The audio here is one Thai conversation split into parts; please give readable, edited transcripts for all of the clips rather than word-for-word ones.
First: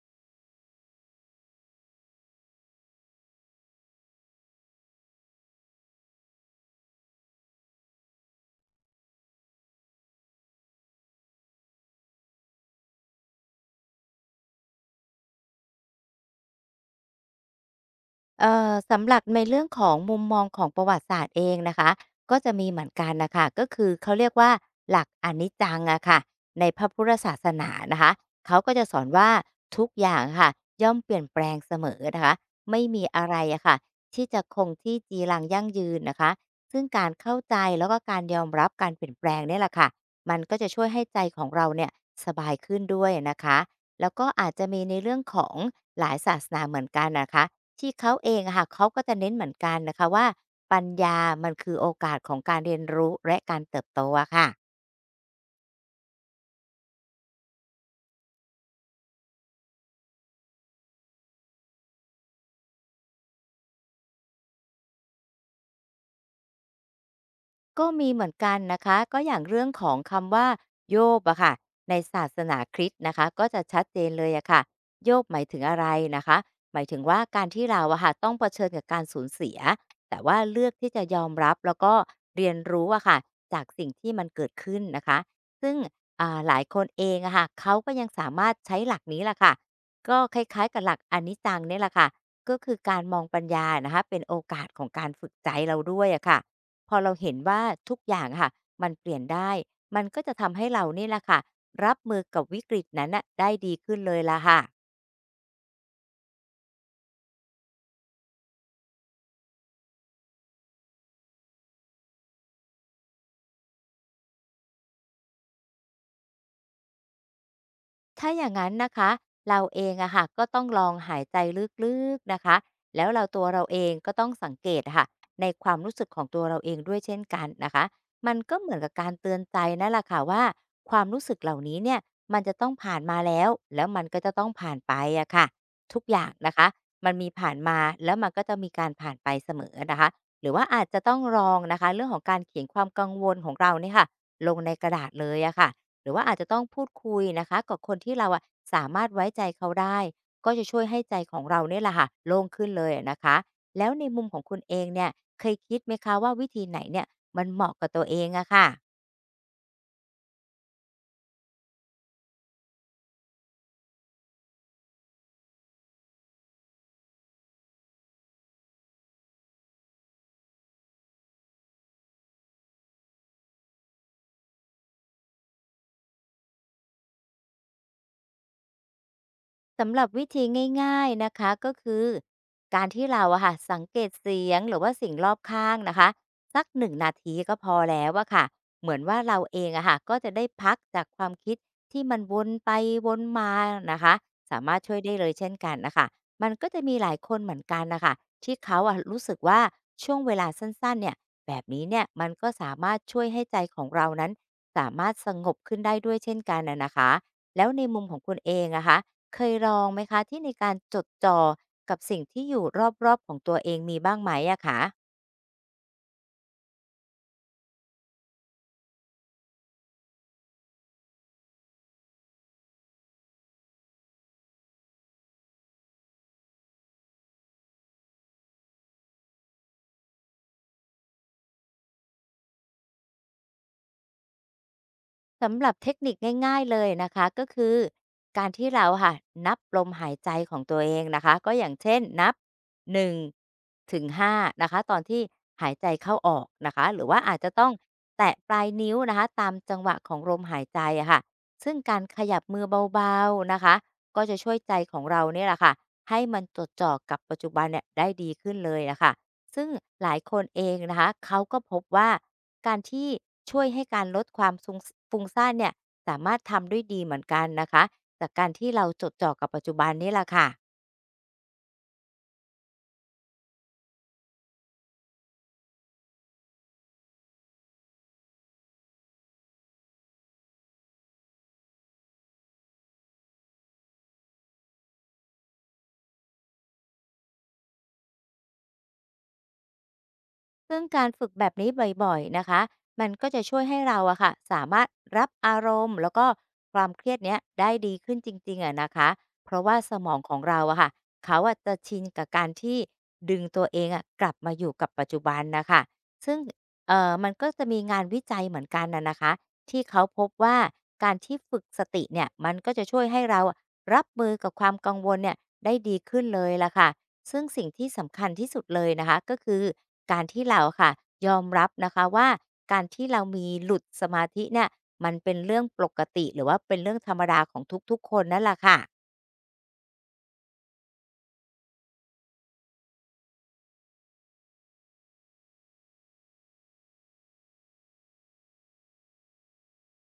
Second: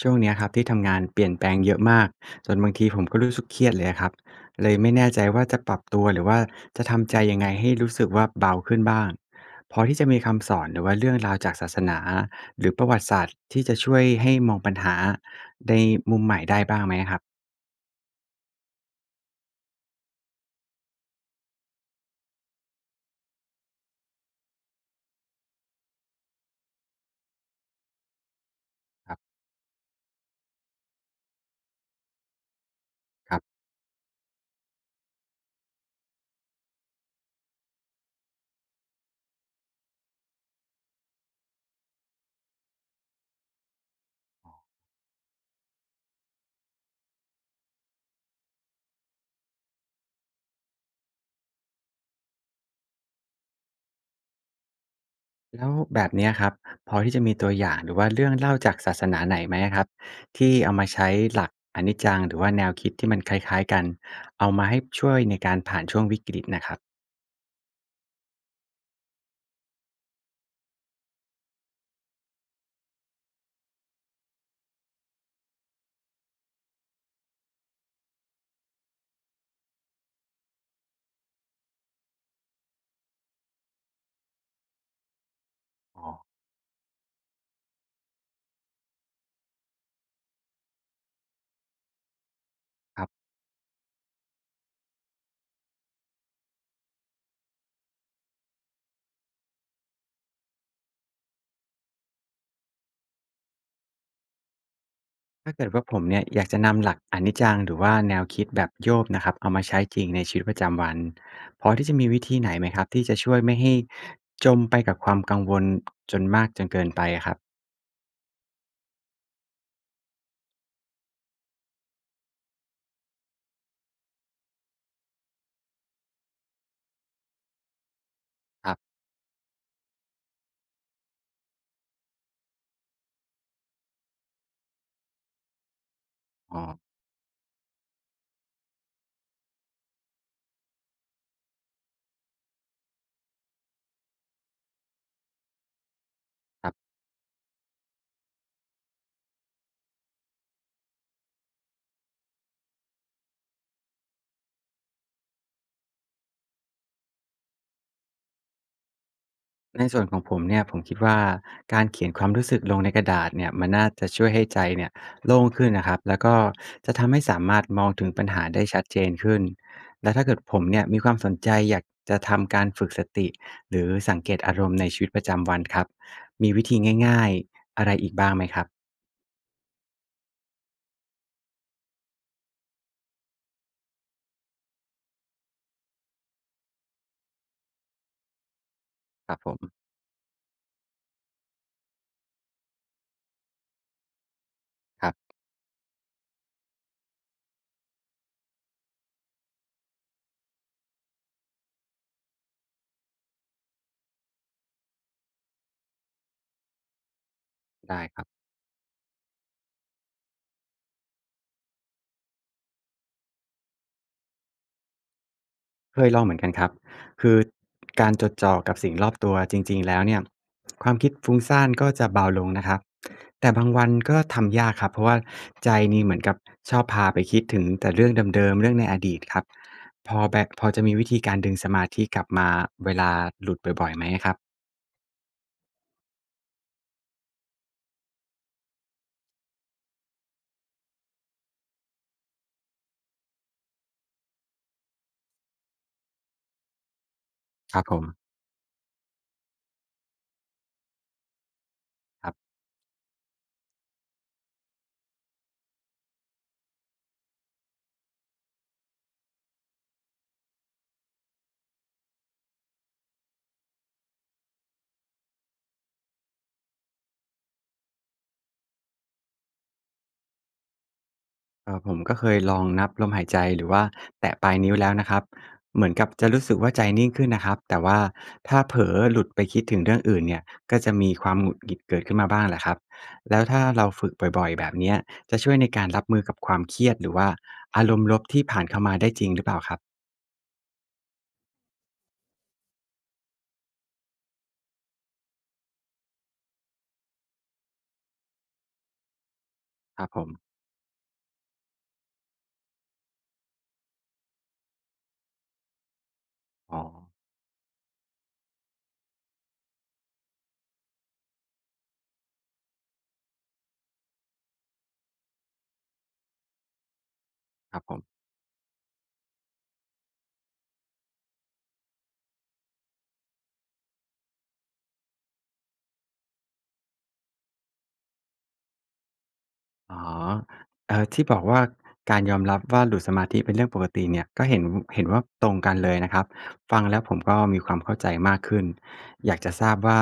ช่วงเนี้ยครับที่ทำงานเปลี่ยนแปลงเยอะมากจนบางทีผมก็รู้สึกเครียดเลยครับเลยไม่แน่ใจว่าจะปรับตัวหรือว่าจะทำใจยังไงให้รู้สึกว่าเบาขึ้นบ้างพอที่จะมีคำสอนหรือว่าเรื่องราวจากศาสนาหรือประวัติศาสตร์ที่จะช่วยให้มองปัญหาในมุมใหม่ได้บ้างไหมครับสำหรับในเรื่องของมุมมองของประวัติศาสตร์เองนะคะก็จะมีเหมือนกันนะคะก็คือเขาเรียกว่าหลักอนิจจังอะค่ะในพระพุทธศาสนานะคะเขาก็จะสอนครับว่าทุกอย่างค่ะย่อมเปลี่ยนแปลงเสมอนะคะไม่มีอะคไรรับอะค่ะที่จะคงที่จีรังยั่งยืนนะคะซึ่งการเข้าใจแล้วก็การยอมรับการเปลี่ยนแปลงเนี่ยแหละค่ะมันก็จะช่วยให้ใจของเราเนี่ยสบายขึ้นด้วยนะคะแล้วก็อาจจะมีในเรื่องของหลายศาสนาเหมือนกันนะคะ ที่เขาเองอะค่ะเขาก็จะเน้นเหมือนกันนะคะว่าปัญญามันคือโอกาสของการเรียนรู้และการเติบโตอะค่ะ แล้วแบบเนี้ยครับพอที่จะมีตัวอย่างหรือว่าเรื่องเล่าจากศาสนาไหนไหมครับที่เอามาใช้หลักอนิจจังหรือว่าแนวคิดที่มันคล้ายๆกันเอามาให้ช่วยในการผ่านช่วงวิกฤตนะครับ ก็มีเหมือนกันนะคะก็อย่างเรื่องของคำว่าโยบอะค่ะในศาสนาคริสต์นะคะก็จะชัดเจนเลยอะค่ะโยบหมายถึงอะไรนะคะหมายถึงว่าการที่เราอะค่ะต้องเผชิญกับการสูญเสียแต่ว่าเลือกที่จะยอมรับแล้วก็เรียนรู้อะค่ะจากสิ่งที่มันเกิดขึ้นนะคะซึ่งอ๋อหลายคนเองอะค่ะเขาก็ยังสามารถใช้หลักนี้แหละค่ะก็คล้ายๆกับหลักอนิจจังเนี่ยแหละค่ะก็คือกาครรัมอบงปัญญานะคะเป็นโอกาสของการฝึกใจเราด้วยอะค่ะ พอเราเห็นว่าทุกอย่างอะค่ะมันเปลี่ยนได้ มันก็จะทำให้เรานี่แหละค่ะรับมือกับวิกฤตนั้นน่ะได้ดีขึ้นเลยล่ะค่ะ ถ้าเกิดว่าผมเนี่ยอยากจะนำหลักอนิจจังหรือว่าแนวคิดแบบโยบนะครับเอามาใช้จริงในชีวิตประจำวันพอที่จะมีวิธีไหนไหมครับที่จะช่วยไม่ให้จมไปกับความกังวลจนมากจนเกินไปอะครับถ้าอย่างนั้นนะคะเราเองอะค่ะก็ต้องลองหายใจลึกๆนะคะแล้วเราตัวเราเองก็ต้องสังเกตค่ะในความรู้สึกของตัวเราเองด้วยเช่นกันนะคะมันก็เหครัมือนกับบการเตือนใจนั่นแหละค่ะว่าความรู้สึกเหล่านี้เนี่ยมันจะต้องผ่านมาแล้วแล้วมันก็จะต้องผ่านไปอะค่ะทุกอย่างนะอ๋อคะครับ มันมีผ่านมาแล้วมันก็จะมีการผ่านไปเสมอนะคะหรือว่าอาจจะต้องลองนะคะเรื่องของการเขียนความกังวลของเราเนี่ยค่ะลงในกระดาษเลยอะค่ะ หรือว่าอาจจะต้องพูดคุยนะคะกับคนที่เราอะสามารถไว้ใจเขาได้ก็จะช่วยให้ใจของเราเนี่ยแหละค่ะโล่งขึ้นเลยอะนะคะแล้วในมุมของคุณเองเนี่ยเคยคิดไหมคะว่าวิธีไหนเนี่ยมันเหมาะกับตัวเองอะค่ะ ในส่วนของผมเนี่ยผมคิดว่าการเขียนความรู้สึกลงในกระดาษเนี่ยมันน่าจะช่วยให้ใจเนี่ยโล่งขึ้นนะครับแล้วก็จะทำให้สามารถมองถึงปัญหาได้ชัดเจนขึ้นแล้วถ้าเกิดผมเนี่ยมีความสนใจอยากจะทำการฝึกสติหรือสังเกตอารมณ์ในชีวิตประจำวันครับมีวิธีง่ายๆอะไรอีกบ้างไหมครับสำหรับวิธีง่ายๆนะคะก็คือการที่เราอะค่ะสังเกตเสียงหรือว่าสิ่งรอบข้างนะคะสักหนงนาทีก็พอแล้วอะค่ะเหมือนว่าครัเราบผเองมอะค่ะก็จะได้พักจากความคิดที่มันวนไปวนมานะคะสามารถช่วยคได้รัเลยบเช่นกันนะคะมันก็จะมีหลายคนเหมือนกันนะคะที่เขาอะรู้สึกว่าช่วงเวลาสั้นๆเนี่ยแบบนี้เนี่ยมันก็สามารถช่วยให้ใจของเรานั้นสามารถสงบขึ้นได้ด้วยเช่นกันนะนะคะแล้วในมุได้มขคองรับ คุณเองนะคะ เคยลองไหมคะที่ในการจดจ่อกับสิ่งที่อยู่รอบๆของตัวเองมีบ้างไหมอะคะเคยลองเหมือนกันครับคือการจดจ่อกับสิ่งรอบตัวจริงๆแล้วเนี่ยความคิดฟุ้งซ่านก็จะเบาลงนะครับแต่บางวันก็ทำยากครับเพราะว่าใจนี่เหมือนกับชอบพาไปคิดถึงแต่เรื่องเดิมๆเรื่องในอดีตครับพอแบบพอจะมีวิธีการดึงสมาธิกลับมาเวลาหลุดบ่อยๆไหมครับสำหรับเทคนิคง่ายๆเลยนะคะก็คือการที่เราค่ะนับลมหายใจของตัวเองนะคะก็อย่างเช่นนับ1ถึง5นะคะตอนที่หายใจเข้าออกนะคะหรือว่าอาจจะต้องครับผมแตะปลายนิ้วนะคะตามจังหวะของลมหายใจอะค่ะซึ่งการขครัยับบ มือเบาๆนะคะก็จะช่วยใจของเราเนี่ยแหละค่ะให้มันจดจ่อกับปัจจุบันเนี่ยได้ดีขึ้นเลยนะคะ ซึ่งหลายคนเองนะคะ เขาก็พบว่าการที่ช่วยให้การลดความซุงฟุ้งซ่านเนี่ยสามารถทำด้วยดีเหมือนกันนะคะ จากการที่เราจดจ่อกับปัจจุบันนี่แหละค่ะ ครับผมก็เคยลองนับลมหายใจหรือว่าแตะปลายนิ้วแล้วนะครับเหมือนกับจะรู้สึกว่าใจนิ่งขึ้นนะครับแต่ว่าถ้าเผลอหลุดไปคิดถึงเรื่องอื่นเนี่ยก็จะมีความหงุดหงิดเกิดขึ้นมาบ้างแหละครับแล้วถ้าเราฝึกบ่อยๆแบบเนี้ยจะช่วยในการรับมือกับความเครียดหรือว่าอารมณ์ลบที่ผ่านเข้ามาได้จริงหรือเปล่าครับซึ่งการฝึกแบบนี้บ่อยๆนะคะมันก็จะช่วยให้เราอะค่ะสามารถรับอารมณ์แล้วก็ความเครียดเนี้ยได้ดีขึ้นจริงๆอะนะคะเพราะว่าสคมรับองผมของเราอะค่ะเขาอะจะชินกับการที่ดึงตัวเองอะกลับมาอยู่กับปัจจุบันนะคะซึ่งอ๋อมันก็จะมีงานวิจัยเหมือนกันนะนะคะที่เขาพบว่าการที่ฝึกสติเนี่ยมันก็จะช่วยให้เราอะรับมือกับความกังวลเนี่ยได้ดีขึ้นเลยล่ะค่ะ ซึ่งสิ่งครับที่ผม สำคัญที่สุดเลยนะคะก็คือการที่เราค่ะยอมรับนะคะว่าการที่เรามีหลุดสมาธิเนี่ยมันเป็นเรื่องปกติหรือว่าเป็นเรื่องธรรมดาของทุกๆคนนั่นแหละค่ะ อ๋อที่บอกว่าการยอมรับว่าหลุดสมาธิเป็นเรื่องปกติเนี่ยก็เห็นว่าตรงกันเลยนะครับฟังแล้วผมก็มีความเข้าใจมากขึ้นอยากจะทราบว่า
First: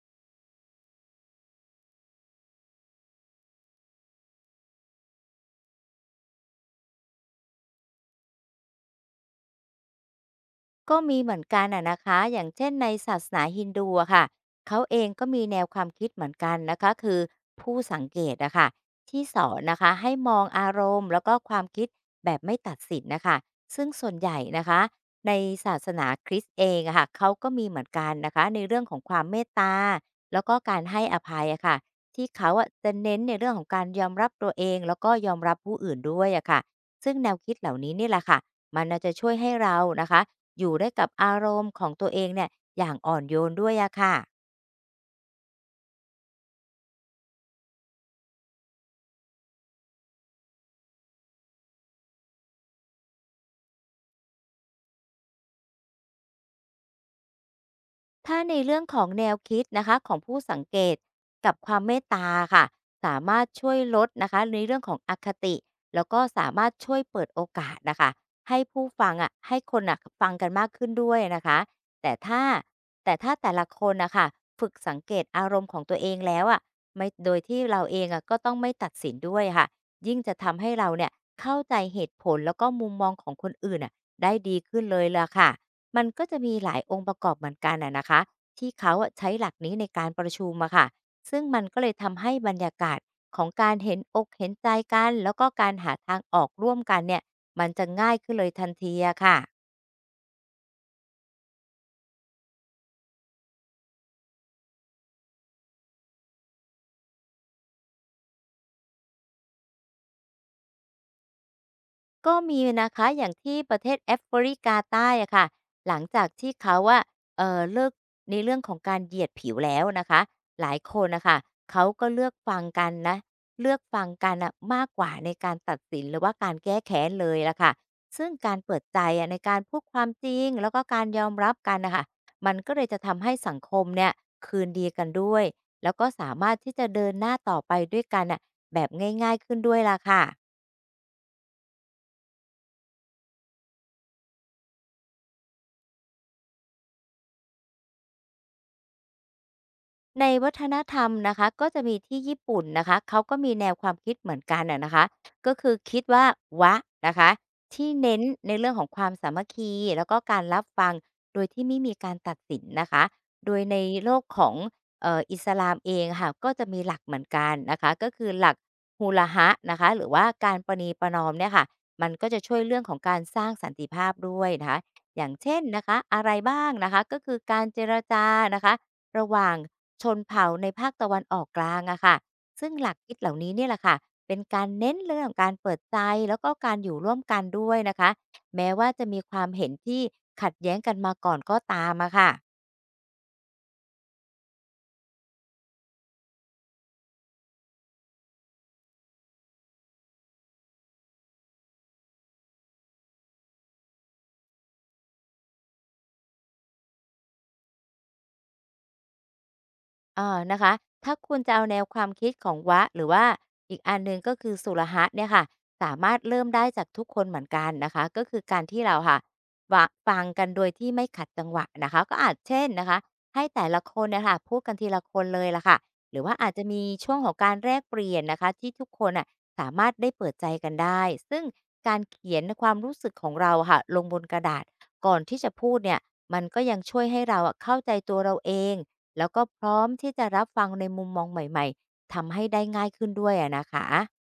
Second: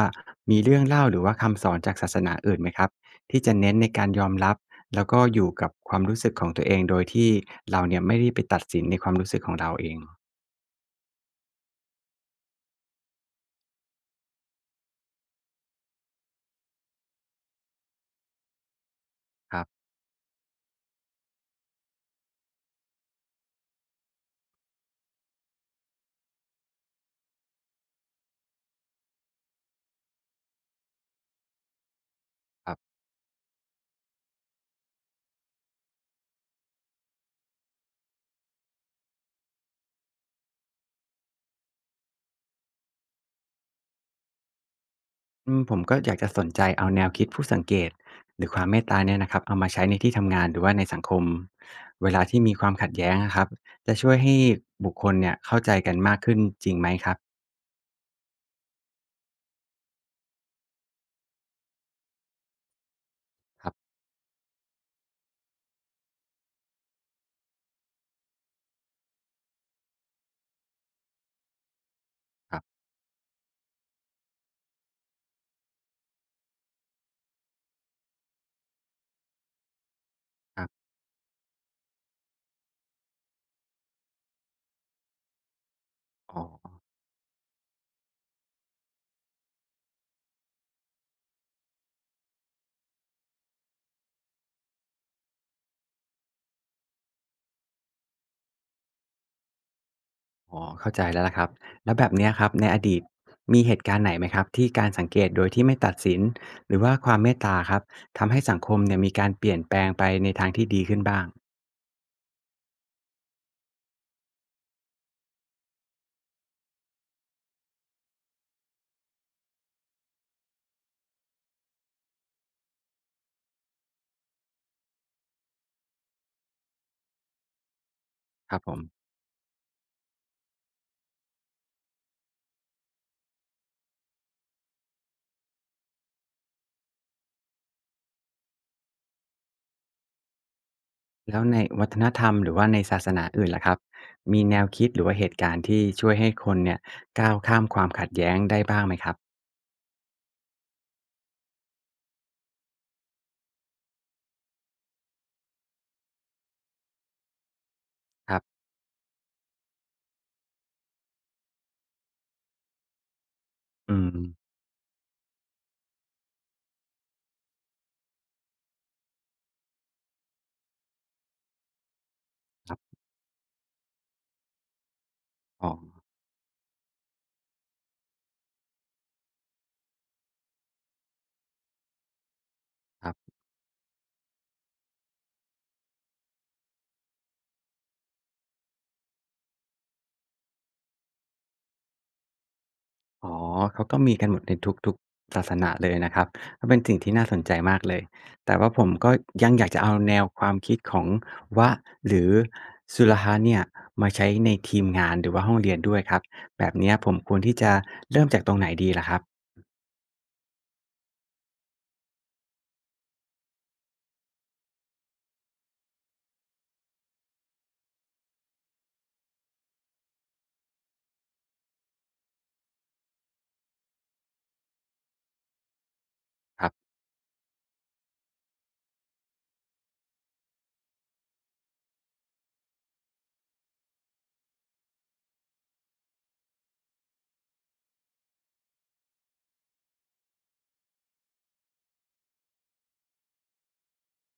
มีเรื่องเล่าหรือว่าคำสอนจากศาสนาอื่นไหมครับที่จะเน้นในการยอมรับแล้วก็อยู่กับความรู้สึกของตัวเองโดยที่เราเนี่ยไม่ได้ไปตัดสินในความรู้สึกของเราเองก็มีเหมือนกันอะนะคะอย่างเช่นในศาสนาฮินดูอะค่ะเขาเองก็มีแนวความคิดเหมือนกันนะคะคือผู้สังเกตอะค่ะที่สอคนนะรัคะให้มองอารมณ์แล้วก็ความคิดแบบไม่ตัดสินนะคะซึ่งส่วนใหญ่นะคะในศาสนาคริสต์เองอะค่ะเขาก็มีเหมือนกันนะคะในเรื่องของความเมตตาแล้วก็การให้อภัยอะค่ะที่เขาอะบๆ จะเน้นในเรื่องของการยอมรับตัวเองแล้วก็ยอมรับผู้อื่นด้วยอะค่ะซึ่งแนวคิดเหล่านี้นี่แหละค่ะมันน่าจะช่วยให้เรานะคะ อยู่ได้กับอารมณ์ของตัวเองเนี่ยอย่างอ่อนโยนด้วยอะค่ะ อืมผมก็อยากจะสนใจเอาแนวคิดผู้สังเกตหรือความเมตตาเนี่ยนะครับเอามาใช้ในที่ทำงานหรือว่าในสังคมเวลาที่มีความขัดแย้งอะครับจะช่วยให้บุคคลเนี่ยเข้าใจกันมากขึ้นจริงไหมครับถ้าในเรื่องของแนวคิดนะคะของผู้สังเกตกับความเมตตาค่ะสามารถคช่รัวยบลดนะคะในเรื่องของอคติแล้วก็สามารถช่วยเปิดโอกาสนะคะให้ผู้ฟังอ่ะให้คนอ่ะฟังกันมากขึ้นด้วยนะคะแต่ถ้าครับแต่ถ้าแต่ละคนนะคะฝึกสังเกตอารมณ์ของตัวเองแล้วอ่ะไม่โดยที่เราเองอ่ะก็ต้องไม่ตัดสินด้วยค่ะยิ่งจะคทำรัให้เราบเนี่ยเข้าใจเหตุผลแล้วก็มุมมองของคนอื่นอ่ะได้ดีขึ้นเลยล่ะค่ะ มันก็จะอ๋อมีหลายองค์ประกอบเหมือนกันอะนะคะที่เขาอะใช้หลักนี้ในการประชุมอะค่ะซึ่งมันก็เลยทำให้บรรยากาศของการเห็นอกเห็นใจกันแล้วก็การหาทางออกร่วมกันเนี่ยมันจะง่ายขึ้นเลยทันทีอะค่ะ อ๋อเข้าใจแล้วล่ะครับแล้วแบบเนี้ยครับในอดีตมีเหตุการณ์ไหนไหมครับที่การสังเกตโดยที่ไม่ตัดสินหรือว่าความเมตตาครับทำให้สังคมเนี่ยมีการเปลี่ยนแปลงไปในทางที่ดีขึ้นบ้างก็มีนะคะอย่างที่ประเทศแอฟริกาใต้อะค่ะหลังจากที่เขาว่าเลิกในเรื่องของการเหยียดผิวแล้วนะคะหลายคนน่ะคะเขาก็เลือกฟังกันนะเลือกฟังกันนะมากกว่าในการตัดสินหรือว่าการแก้แค้นเลยละค่ะซึ่งกาครรับผเปิม ดใจอะในการพูดความจริงแล้วก็การยอมรับกันนะคะมันก็เลยจะทำให้สังคมเนี่ยคืนดีกันด้วยแล้วก็สามารถที่จะเดินหน้าต่อไปด้วยกันน่ะแบบง่ายๆขึ้นด้วยล่ะค่ะ แล้วในวัฒนธรรมหรือว่าในศาสนาอื่นล่ะครับมีแนวคิดหรือว่าเหตุการณ์ที่ช่วยให้คนเนี่ยก้าวข้ามความขัดแย้งได้บ้างไหมครับในวัฒนธรรมนะคะก็จะมีที่ญี่ปุ่นนะคะเขาก็มีแนวความคิดเหมือนกันอะนะคะก็คือคิดว่าวะนะคะที่เน้นครัในบเรื่องของความสามัคคีแล้วก็การรับฟังโดยที่ไม่มีการตัดสินนะคะโดยในอืโลมกของอิสลามเองค่ะก็จะมีหลักเหมือนกันนะคะก็คือหลักฮ u l a h นะคะหรือว่าการประนีประนอมเนี่ยค่ะมันก็จะช่วยครัเรื่อบงของการสร้างสันติภาพด้วยนะคะอย่างเช่นอ๋อนะคะอะไรบ้างนะคะก็คือการเจรจานะคะ ระหว่างชนเผ่าในภาคตะวันออกกลางอะค่ะซึ่งหลักคคิรัดเหบล่านี้เนี่ยแหละค่ะเป็นการเน้นเรื่องของการเปิดใจแล้วก็การอยู่ร่วมกันด้วยนะคะแม้ว่าจะมีความเห็นที่ขัดแย้งกันมาก่อนก็ตามอะค่ะ อ๋อเขาก็มีกันหมดในทุกๆศาสนาเลยนะครับก็เป็นสิ่งที่น่าสนใจมากเลยแต่ว่าผมก็ยังอยากจะเอาแนวความคิดของวะหรือสุลฮะห์เนี่ยมาใช้ในทีมงานหรือว่าห้องเรียนด้วยครับแบบเนี้ยผมควรที่จะเริ่มจากตรงไหนดีล่ะครับอออนะคะถ้าคุณจะเอาแนวความคิดของวะหรือว่าอีกอันหนึ่งก็คือสุรหะเนี่ยค่ะสามารถเริ่มได้จากทุกคนเหมือนกันนะคะก็คือการที่เราค่ะวะฟังกันโดยที่ไม่ขัดจังหวะนะคะก็อาจเช่นนะคะให้แต่ละคนเนี่ยค่ะพูดกันทีละคนเลยละค่ะหรือว่าอาจจะครัมีบ ช่วงของการแลกเปลี่ยนนะคะที่ทุกคนอ่ะสามารถได้เปิดใจกันได้ซึ่งการเขียนความรู้สึกของเราค่ะลงบนกระดาษก่อนที่จะพูดเนี่ยมันก็ยังช่วยให้เราอะเข้าใจตัวเราเอง แล้วก็พร้อมที่จะรับฟังในมุมมองใหม่ๆ ทำให้ได้ง่ายขึ้นด้วยอะนะคะ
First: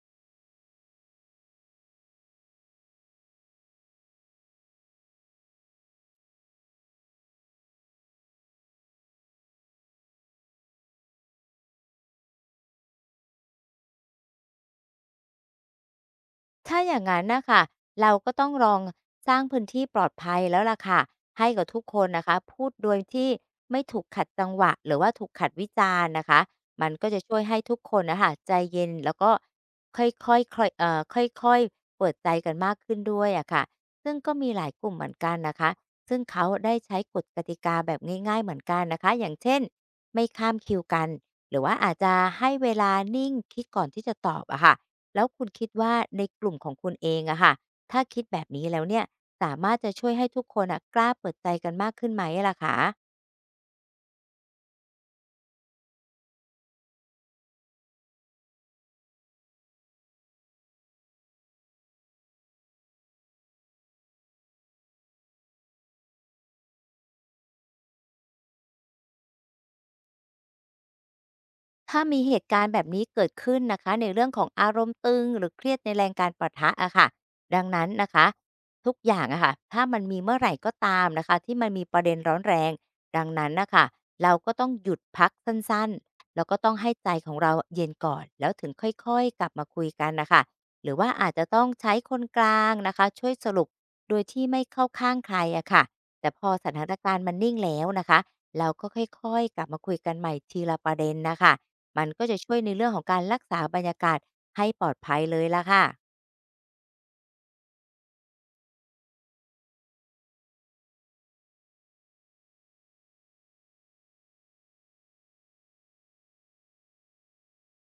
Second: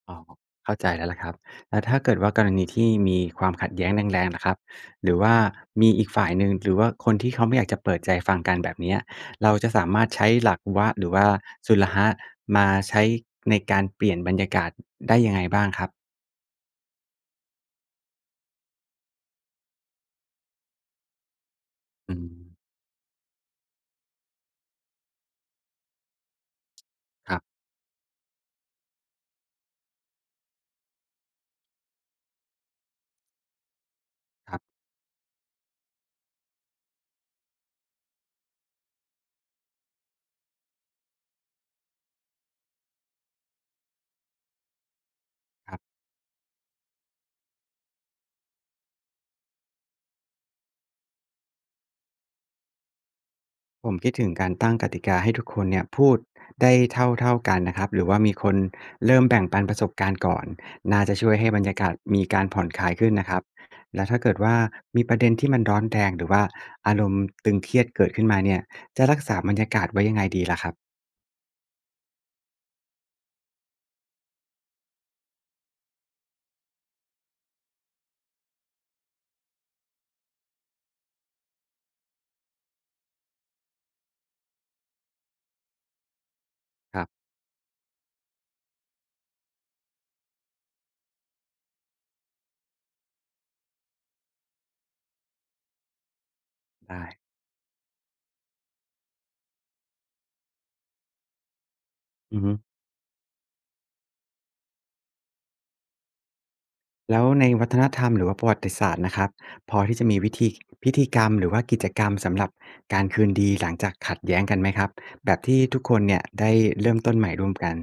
อ๋อเข้าใจแล้วล่ะครับแล้วถ้าเกิดว่ากรณีที่มีความขัดแย้งแรงๆล่ะครับหรือว่ามีอีกฝ่ายหนึ่งหรือว่าคนที่เขาไม่อยากจะเปิดใจฟังกันแบบเนี้ยเราจะสามารถใช้หลักวะหรือว่าสุลหะมาใช้ในการเปลี่ยนบรรยากาศได้ยังไงบ้างครับถ้าอย่างนั้นนะค่ะเราก็ต้องลองสร้างพื้นที่ปลอดภัยแล้วล่ะค่ะให้กับทุกคนอืนะมคะพูดโดยที่ไม่ถูกขัดจังหวะหรือว่าถูกขัดวิจารณ์นะคะมันก็จะคช่รัวยให้ทุกคนนะคะใจเย็นแล้วก็ค่อยๆค่อยๆเปิดใจกันมากขึ้นด้วยอะค่ะซึ่งก็มีบหๆ ลายกลุ่มเหมือนกันนะคะซึ่งเขาได้ใช้กฎกติกาแบบง่ายๆเหมือนกันนะคะอย่างเช่นไม่ข้ามคิวกันหรือว่าอาจจะให้เวลานิ่งคิดก่อนที่จะตอบอะค่ะ แล้วคุณคิดว่าในกลุ่มของคุณเองอะค่ะถ้าคิดแบบนี้แล้วเนี่ยสามารถจะช่วยให้ทุกคนอะกล้าเปิดใจกันมากขึ้นไหมล่ะคะ ผมคิดถึงการตั้งกติกาให้ทุกคนเนี่ยพูดได้เท่าๆกันนะครับหรือว่ามีคนเริ่มแบ่งปันประสบการณ์ก่อนน่าจะช่วยให้บรรยากาศมีการผ่อนคลายขึ้นนะครับแล้วถ้าเกิดว่ามีประเด็นที่มันร้อนแรงหรือว่าอารมณ์ตึงเครียดเกิดขึ้นมาเนี่ยจะรักษาบรรยากาศไว้ยังไงดีล่ะครับถ้ามีเหตุการณ์แบบนี้เกิดขึ้นนะคะในเรื่องของอารมณ์ตึงหรือเครียดในแรงการปะทะอะค่ะดังนั้นนะคะทุกอย่างอะค่ะถ้ามันมีเมื่อไหร่ก็ตามนะคะที่มันมีประเด็นร้อนแรงดังนั้นนะคะเราก็ต้องหยุดพักสั้นๆแล้วก็ต้องให้ครัใจบของเราเย็นก่อนแล้วถึงค่อยๆกลับมาคุยกันนะคะหรือว่าอาจจะต้องใช้คนกลางนะคะช่วยสรุปโดยที่ไม่เข้าข้างใครอะค่ะแต่พอสถานได้การณ์มันนิ่งแล้วนะคะเราก็ค่อยๆกลับมาคุยกันใหม่ทีละประเด็นนะคะ มันก็จะอือฮึช่วยในเรื่องของการรักษาบรรยากาศให้ปลอดภัยเลยล่ะค่ะ แล้วในวัฒนธรรมหรือว่าประวัติศาสตร์นะครับพอที่จะมีวิธีพิธีกรรมหรือว่ากิจกรรมสำหรับการคืนดีหลังจากขัดแย้งกันไหมครับแบบที่ทุกคนเนี่ยได้เริ่มต้นใหม่ร่วมกัน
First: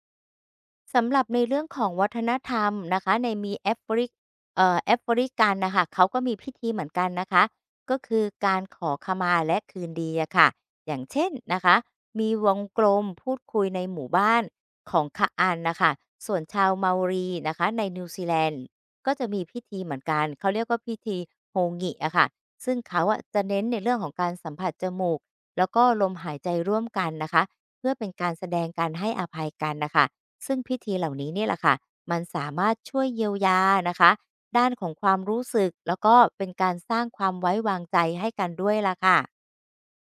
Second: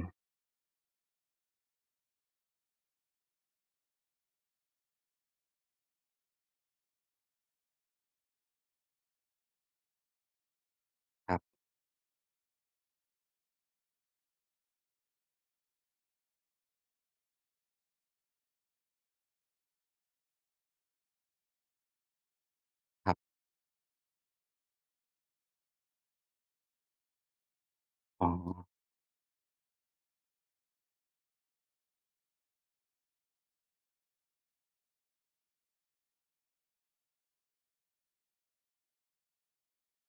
สำหรับในเรื่องของวัฒนธรรมนะคะในมีแอฟริกแอฟริกันนะคะเขาก็มีพิธีเหมือนกันนะคะก็คือการขอขมาและคืนดีอะค่ะอย่างเช่นครับนะคะมีวงกลมพูดคุยในหมู่บ้านของคาอันนะคะส่วนชาวเมารีนะคะในนิวซีแลนด์ก็จะมีพิธีเหมือนกันเขาเรียกว่าพิธีโฮงิอะค่ะซึ่งเขาครัอะบจะเน้นในเรื่องของการสัมผัสจมูกแล้วก็ลมหายใจร่วมกันนะคะเพื่อเป็นอ๋กาอรแสดงการให้อภัยกันนะคะ ซึ่งพิธีเหล่านี้เนี่ยแหละค่ะ มันสามารถช่วยเยียวยานะคะ ด้านของความรู้สึกแล้วก็เป็นการสร้างความไว้วางใจให้กันด้วยล่ะค่ะ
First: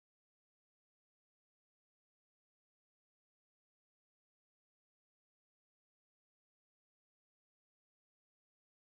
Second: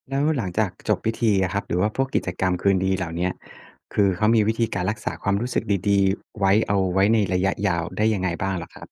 แล้วหลังจากจบพิธีอะครับหรือว่าพวกกิจกรรมคืนดีเหล่าเนี้ยคือเขามีวิธีการรักษาความรู้สึกดีๆไว้เอาไว้ในระยะยาวได้ยังไงบ้างเหรอครับ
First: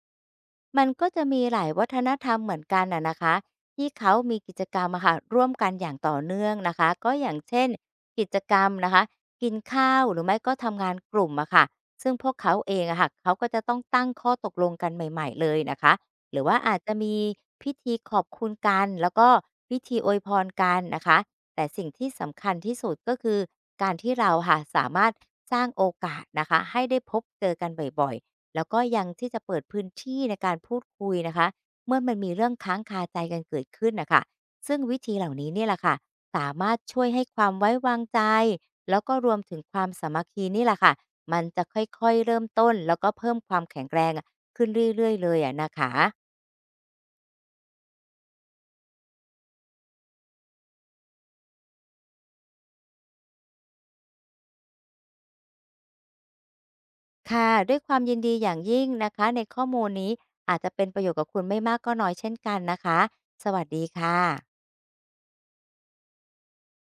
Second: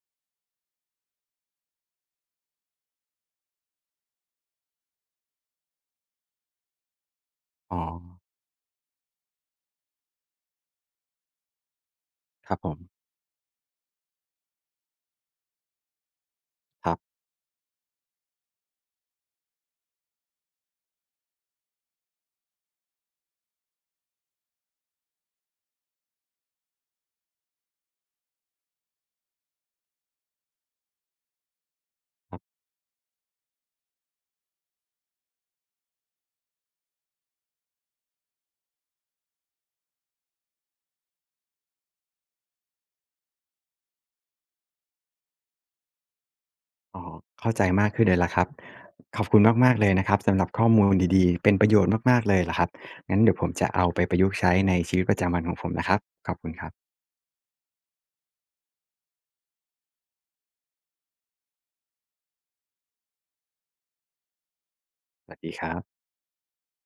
มันก็จะมีหลายวัฒนธรรมเหมือนกันอะนะคะที่เขามีกิจกรรมอะค่ะร่วมกันอย่างต่อเนื่องนะคะก็อย่างเช่นอ๋อกิจกรรมนะคะกินข้าวหรือไม่ก็ทำงานกลุ่มอะค่ะซึ่งพวกคเขารับผเอมงอะค่ะเขาก็จะต้องตั้งข้อตกลงกันใหม่ๆเลยนะคะหรือว่าอาจคจะรัมีบพิธีขอบคุณกันแล้วก็พิธีอวยพรกันนะคะแต่สิ่งที่สำคัญที่สุดก็คือการที่เราค่ะสามารถสร้างโอกาสนะคะให้ได้พบเจอกันบ่อยๆ แล้วก็ยังที่จะเปิดพื้นที่ในการพูดคุยนะคะเมื่อมันมีเรื่องค้างคาใจกันเกิดขึ้นน่ะค่ะซึ่งวิธีเหล่านี้เนี่ยแหละค่ะสามารถช่วยให้ความไว้วางใจแล้วก็รวมถึงความสามัคคีนี่แหละค่ะมันจะค่อยๆเริ่มต้นแล้วก็เพิ่มความแข็งแรงอะขึ้นเรื่อยๆเลยอะนะคะอ๋อเข้าใจมากขึ้นเลยล่ะครับขอบคุณมากๆเลยนะครับสำหรับข้อมูลดีๆเป็นประโยชน์มากๆเลยล่ะครับงั้นเดี๋ยวผมจะเอาไปประยุกต์ใช้ในชีวิตประจำวันของผมนะครับขอบคุณครับค่ะด้วยความยินดีอย่างยิ่งนะคะในข้อมูลนี้อาจจะเป็นประโยชน์กับคุณไม่มากก็น้อยเช่นกันนะคะสวัสดีค่ะสวัสดีครับ